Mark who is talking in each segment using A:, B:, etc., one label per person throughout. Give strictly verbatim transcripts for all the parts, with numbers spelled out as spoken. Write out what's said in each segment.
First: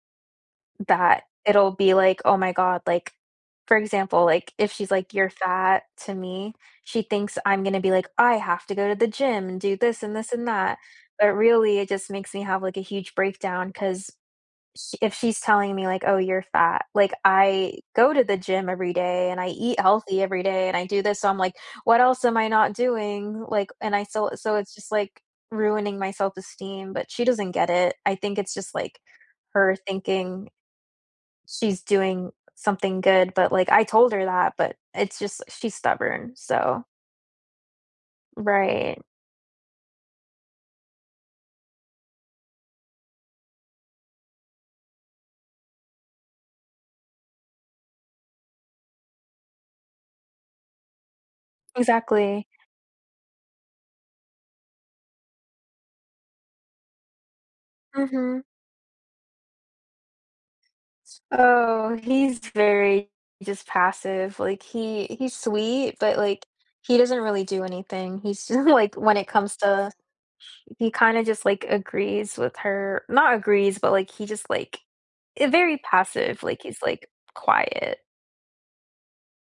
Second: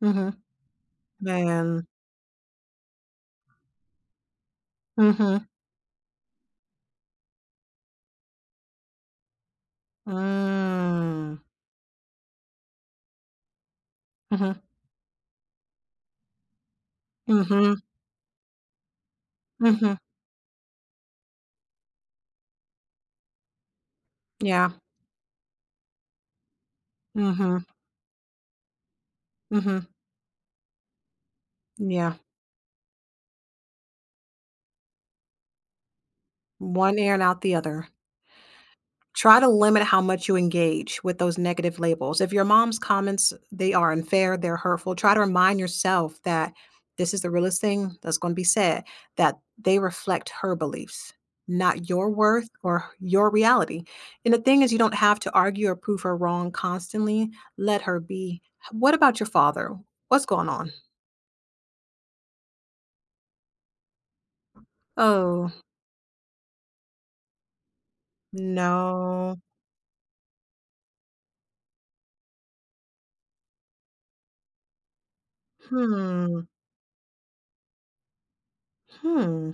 A: Mhm.
B: That it'll
A: Man.
B: be like, "Oh my god," like, for example, like, if she's like, "You're
A: Mhm.
B: fat," to me, she thinks I'm gonna be like, "I have to go to the gym, and do this, and this, and that," but
A: Mm.
B: really, it just makes me have, like, a huge breakdown, 'cause
A: Mhm.
B: sh if she's telling me like, "Oh, you're fat," like, I
A: Mhm.
B: go to the gym every day, and I eat
A: Mhm.
B: healthy every day, and I do this, so I'm like, "What else am I not doing?" Like, and I still so,
A: Yeah.
B: it's just, like, ruining my self-esteem, but she doesn't
A: Mhm.
B: get it, I think it's just, like, her
A: Mhm.
B: thinking she's
A: Yeah.
B: doing something good, but, like, I told her that but, it's just she's stubborn, so
A: One ear and out the other.
B: Right.
A: Try to limit how much you engage with those negative labels, if your mom's comments they are unfair, they're hurtful, try to remind yourself that this is the realest thing that's gonna be said- that they reflect her beliefs, not your
B: Exactly.
A: worth or h your reality, and, the thing is, you don't have to argue or prove her wrong constantly, let her be,
B: Mhm.
A: h what about your father? What's going on?
B: So, he's very just passive, like, he he's
A: Oh.
B: sweet, but, like, he doesn't really do anything, he's just like when it
A: No.
B: comes to sh he kinda just, like, agrees with her not agrees, but, like, he just, like eh, very passive,
A: Hmm.
B: like, he's, like, quiet.
A: Hmm.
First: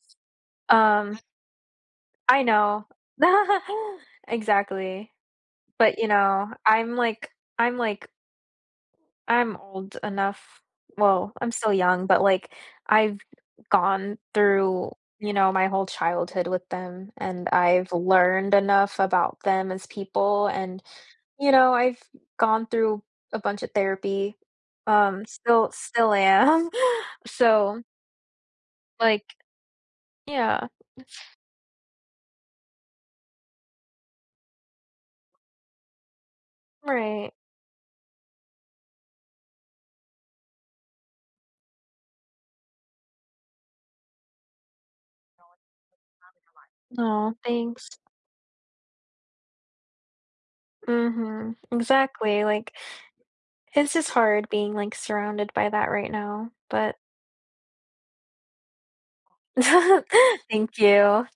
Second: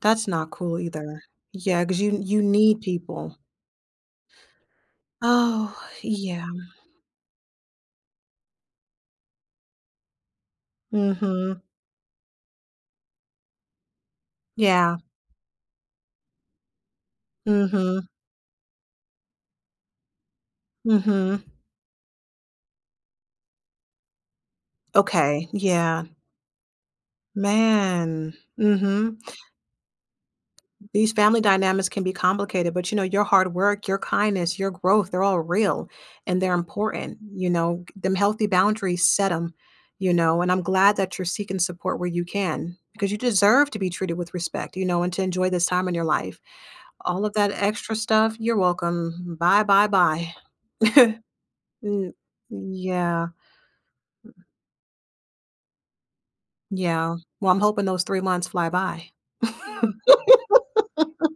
A: That's not cool
B: Um
A: either. Yeah, 'cause you you
B: I
A: need
B: know.
A: people.
B: Exactly.
A: Oh,
B: But, you
A: yeah.
B: know, I'm, like I'm, like I'm old enough, well, I'm
A: Mhm.
B: still young, but, like, I've gone through,
A: Yeah.
B: you know, my whole childhood with them, and I've
A: Mhm.
B: learned enough about them, as people, and,
A: Mhm.
B: you know, I've gone through a bunch of therapy, um,
A: Okay,
B: still
A: yeah.
B: still am. So
A: Man, mhm.
B: like yeah,
A: These
B: it's
A: family dynamics can be complicated, but you know, your hard work, your kindness, your growth, they're all real, and they're important,
B: Right.
A: you know, g them healthy boundaries, set 'em, you know, and, I'm glad that you're seeking support where you can, because you deserve to be treated with respect, you know, and to enjoy this time in your life. All
B: Aw,
A: of that
B: thanks.
A: extra stuff? You're welcome. Bye, bye, bye.
B: Mhm,
A: M
B: exactly, like,
A: yeah.
B: it's just hard being, like, surrounded by that right now, but
A: Yeah, well, I'm hoping those three months fly by.
B: Thank you.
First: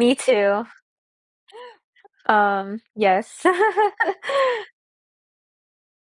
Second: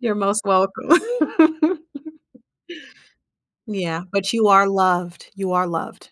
A: You're most
B: too.
A: welcome.
B: Um, yes.
A: Yeah, but you are loved, you are loved.